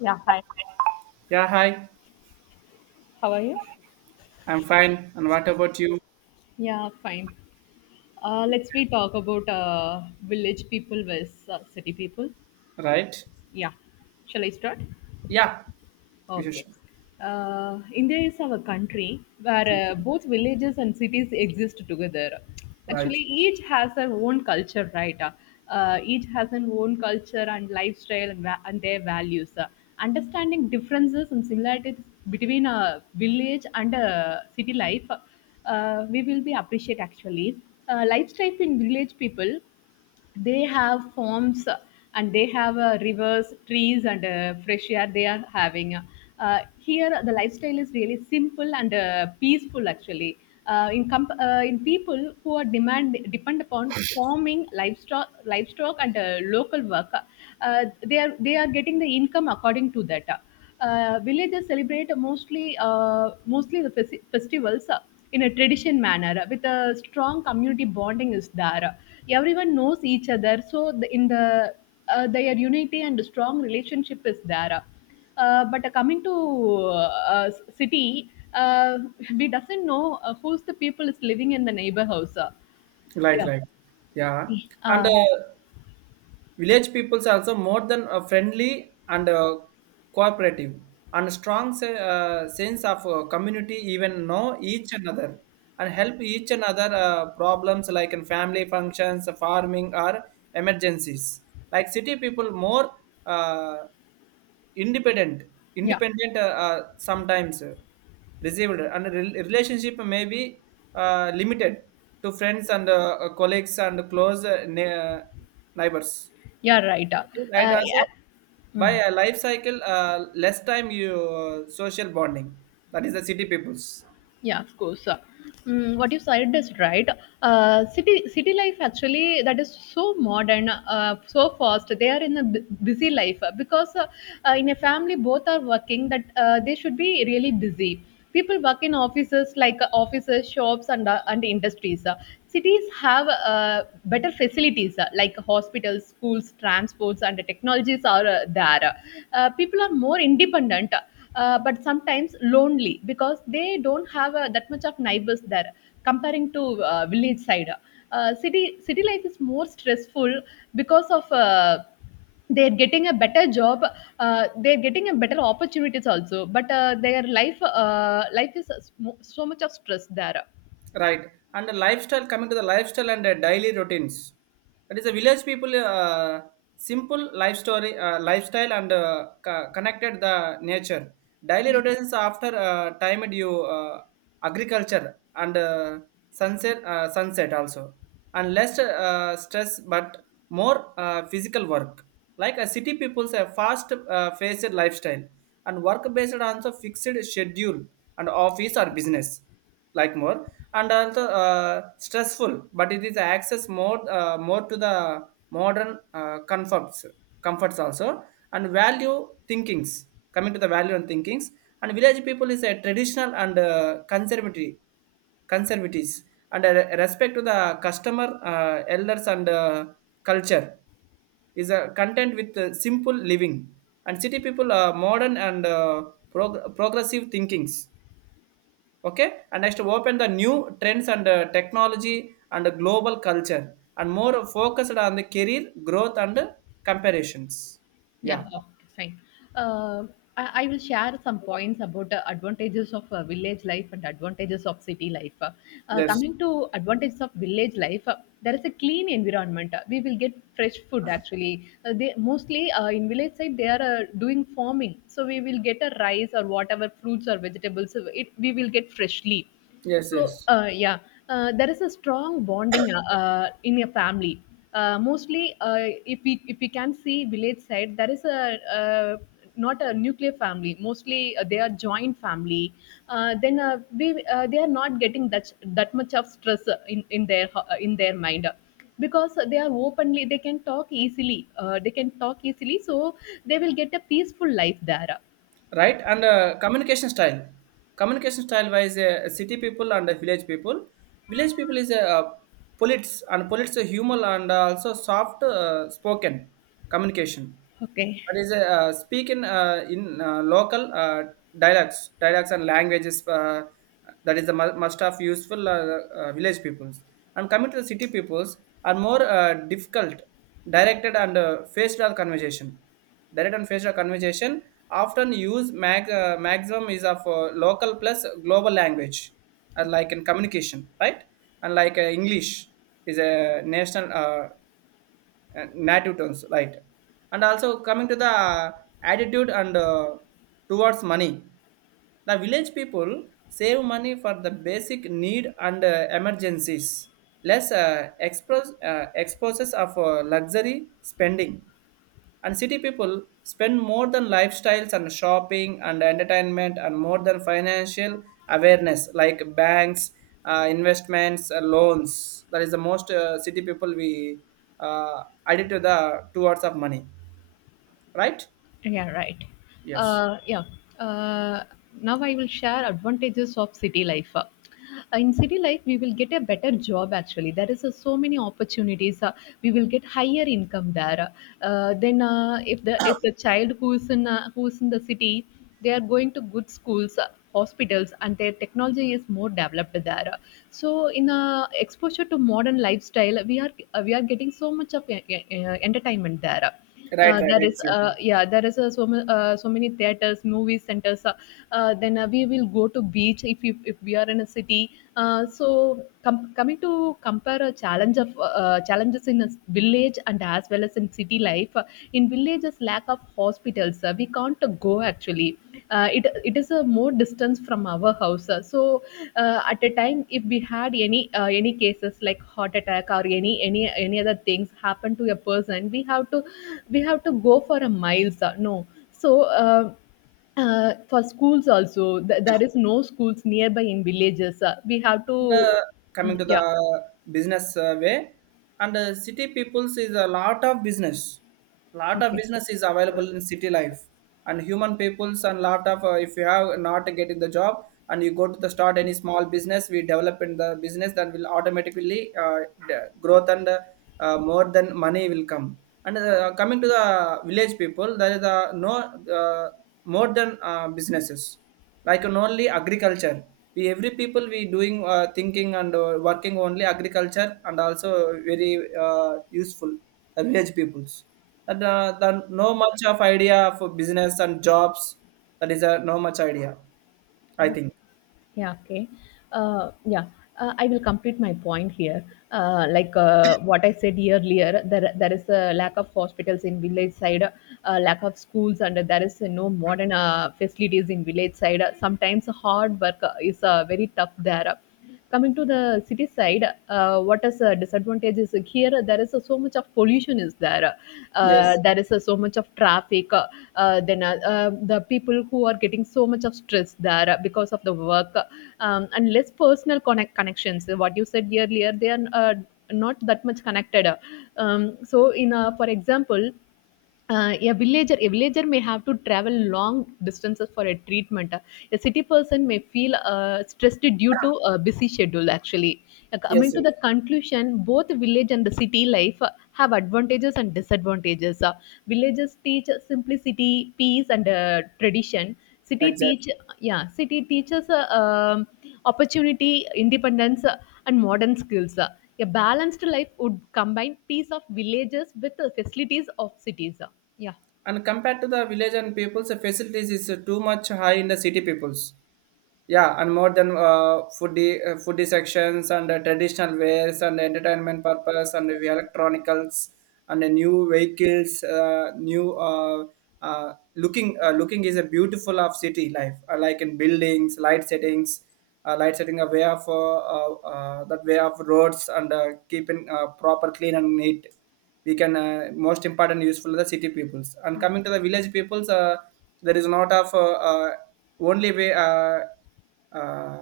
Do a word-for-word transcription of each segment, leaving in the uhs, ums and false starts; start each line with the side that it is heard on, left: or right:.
left: Yeah, hi.
right: Yeah, hi.
left: How are you?
right: I'm fine. And what about you?
left: Yeah, fine. Uh, let's we talk about uh, village people versus uh, city people.
right: Right?
left: Yeah, shall I start?
right: Yeah. You
left: Okay.
right: should-
left: Uh, India is our country where uh, both villages and cities exist together.
right: Right.
left: Actually, each has their own culture, right? Uh, each has an own culture and lifestyle and, va- and their values. Uh, understanding differences and similarities between a village and a city life, uh, we will be appreciate actually. Uh, lifestyle in village people they have farms, uh, and they have uh, rivers, trees, and uh, fresh air they are having. Uh, here the lifestyle is really simple and uh, peaceful actually. Uh, in comp- uh, in people who are demand depend upon farming, livestock, livestock and uh, local work. Uh, they are they are getting the income according to that. Uh, villages celebrate mostly uh, mostly the festi- festivals, uh, in a tradition manner, uh, with a strong community bonding is there. Everyone knows each other, so the, in the uh, their unity and strong relationship is there. Uh, but uh, coming to uh, s- city, uh, we doesn't know uh, who's the people is living in the neighbor house. uh.
right: Like,
left: Yeah,
right: like. Yeah. And
left: uh,
right: uh, village peoples are also more than uh, friendly and uh, cooperative and strong se- uh, sense of uh, community even know each another and help each another uh, problems like in family functions, farming or emergencies. Like city people more uh, Independent,
left: yeah,
right: independent uh, uh, sometimes uh, received and re- relationship may be uh, limited to friends and uh, uh, colleagues and close uh, ne- uh, neighbors.
left: yeah, right.
right: Okay, right
left: Uh,
right: also
left: yeah.
right: by a life cycle uh, less time you uh, social bonding that is the city peoples.
left: Yeah, of course. Uh, Mm, what you said is right. Uh, city city life actually that is so modern, uh, so fast. They are in a bu- busy life uh, because uh, uh, in a family both are working. That uh, they should be really busy. People work in offices, like uh, offices, shops, and uh, and industries. Uh, cities have uh, better facilities uh, like hospitals, schools, transports, and the technologies are uh, there. Uh, people are more independent, uh, but sometimes lonely because they don't have uh, that much of neighbors there, comparing to uh, village side. Uh, city city life is more stressful because of uh, they're getting a better job, uh, they're getting a better opportunities also, but uh, their life uh, life is so, so much of stress there.
right: Right. And the lifestyle, coming to the lifestyle and the daily routines. That is a village people, uh, simple life story, uh, lifestyle and uh, co- connected the nature. Daily routines after uh, timed you uh, agriculture and uh, sunset, uh, sunset also. And less uh, stress but more uh, physical work. Like a city people's a fast uh, faced lifestyle and work based on the fixed schedule and office or business like more and also uh, stressful, but it is access more uh, more to the modern uh, comforts comforts also and value thinkings. Coming to the value and thinkings and village people is a traditional and uh, conservative conservatives and uh, respect to the customer uh, elders and uh, culture is a content with uh, simple living and city people are modern and uh, prog- progressive thinkings. Okay, and next open the new trends and uh, technology and global culture and more focused on the career growth and uh, comparisons.
left: Yeah,
right: Yeah.
left: okay, fine. Uh, I, I will share some points about the advantages of uh, village life and advantages of city life. Uh,
right: Yes.
left: coming to advantages of village life, uh, there is a clean environment. Uh, we will get fresh food actually. Uh, they mostly uh, in village side they are uh, doing farming, so we will get a rice or whatever fruits or vegetables. uh, It, we will get freshly.
right: Yes.
left: so,
right: Yes.
left: uh, yeah, uh, there is a strong bonding uh, uh, in a family. Uh, mostly, uh, if we if we can see village side, there is a, uh, not a nuclear family. Mostly, uh, they are joint family. Uh, then uh, we uh, they are not getting that, that much of stress uh, in in their, uh, in their mind, because they are openly they can talk easily. Uh, they can talk easily, so they will get a peaceful life there.
right: Right and uh, communication style communication style wise uh, city people and uh, village people village people is a uh, polites and polites a humor and uh, also soft uh, spoken communication,
left: Okay.
right: that is a uh, speaking uh, in uh, local uh, dialects dialects and languages, uh, that is the mu- must of useful uh, uh, village peoples, and coming to the city peoples are more uh, difficult directed and uh, face value conversation, direct and face value conversation often use mag, uh, maximum is of uh, local plus global language, uh, like in communication, right? And like uh, English is a national, uh, uh, native terms, right? And also coming to the uh, attitude and uh, towards money, the village people save money for the basic need and uh, emergencies, less uh, expos- uh, exposes of uh, luxury spending. And city people spend more than lifestyles and shopping and entertainment and more than financial awareness like banks, uh, investments, uh, loans. That is the most uh, city people we uh, added to the two words of money, right?
left: Yeah, right.
right: Yes.
left: Uh, yeah. Uh, now I will share advantages of city life. Uh, in city life, we will get a better job. Actually, there is uh, so many opportunities. Uh, we will get higher income there. Uh, then, uh, if the if the child who is in, uh, who is in the city, they are going to good schools, uh, hospitals, and their technology is more developed there. So, in uh, exposure to modern lifestyle, we are uh, we are getting so much of uh, uh, entertainment there.
right: Right,
left: Uh,
right: right,
left: there is uh,
right: exactly.
left: yeah, there is uh, so, ma- uh, so many theaters, movie centers, uh, uh, then uh, we will go to beach if, if, if we are in a city. Uh, so com- coming to compare a challenge of, uh, challenges in a s- village and as well as in city life, uh, in villages lack of hospitals, uh, we can't uh, go actually. Uh, it it is a more distance from our house. Uh, so uh, at a time if we had any uh, any cases like heart attack or any any any other things happen to a person, we have to we have to go for a miles. Uh, no. so uh, uh, for schools also th- there is no schools nearby in villages, uh, we have
right: The
left: to.
right: Coming
left: Mm,
right: to the
left: yeah.
right: business uh, way, and uh, city peoples is a lot of business. Lot of
left: Okay.
right: business is available in city life, and human peoples and lot of uh, if you have not getting the job and you go to the start any small business, we develop in the business that will automatically uh, the growth and uh, more than money will come. And uh, coming to the village people, there is uh, no uh, more than uh, businesses like on only agriculture. We every people we doing uh, thinking and uh, working only agriculture and also very uh, useful uh, village peoples. And uh, the, no much of idea for business and jobs. That is a no much idea, I think.
left: Yeah, okay. Uh, yeah, uh, I will complete my point here. Uh, like uh, what I said earlier, there, there is a lack of hospitals in village side, uh, lack of schools, and there is uh, no modern uh, facilities in village side. Sometimes hard work uh, is uh, very tough there. Coming to the city side, uh, what is a disadvantage is, like here there is uh, so much of pollution is there, uh,
right: Yes,
left: there is uh, so much of traffic, uh, uh, then uh, uh, the people who are getting so much of stress there uh, because of the work. Um, and less personal connect connections, what you said earlier, they are uh, not that much connected. Um, so in uh, for example, uh, a villager a villager may have to travel long distances for a treatment. A city person may feel uh, stressed due to a busy schedule actually. Uh, coming
right: yes,
left: to
right: yes,
left: the conclusion, both village and the city life uh, have advantages and disadvantages. Uh, villages teach simplicity, peace, and uh, tradition. City teach
right: exactly.
left: Yeah, city teaches uh, um, opportunity, independence, uh, and modern skills. A balanced life would combine peace of villages with the facilities of cities. Yeah.
right: And compared to the village and peoples, the facilities is uh, too much high in the city peoples. Yeah, and more than uh, foodie, uh, foodie sections and uh, traditional wares and entertainment purpose and the electronicals and the new vehicles, uh, new uh, uh, looking. Uh, looking is a beautiful of city life, uh, like in buildings, light settings, uh, light setting a way of uh, uh, uh, that way of roads and uh, keeping uh, proper clean and neat, we can uh, most important useful the city peoples, and coming to the village peoples uh, there is not of uh, uh, only way, uh, uh,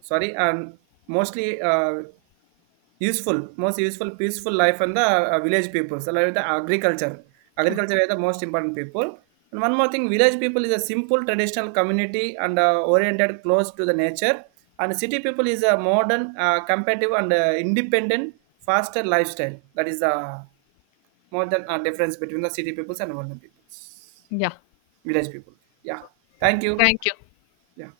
right: sorry, and mostly uh, useful most useful peaceful life and the uh, village peoples along with the agriculture,
left: Okay.
right: agriculture is the most important people. And one more thing, village people is a simple traditional community and uh, oriented close to the nature, and city people is a modern uh, competitive and uh, independent faster lifestyle. That is the more than a difference between the city peoples and village peoples.
left: Yeah.
right: Village people. Yeah, thank you.
left: Thank you.
right: Yeah.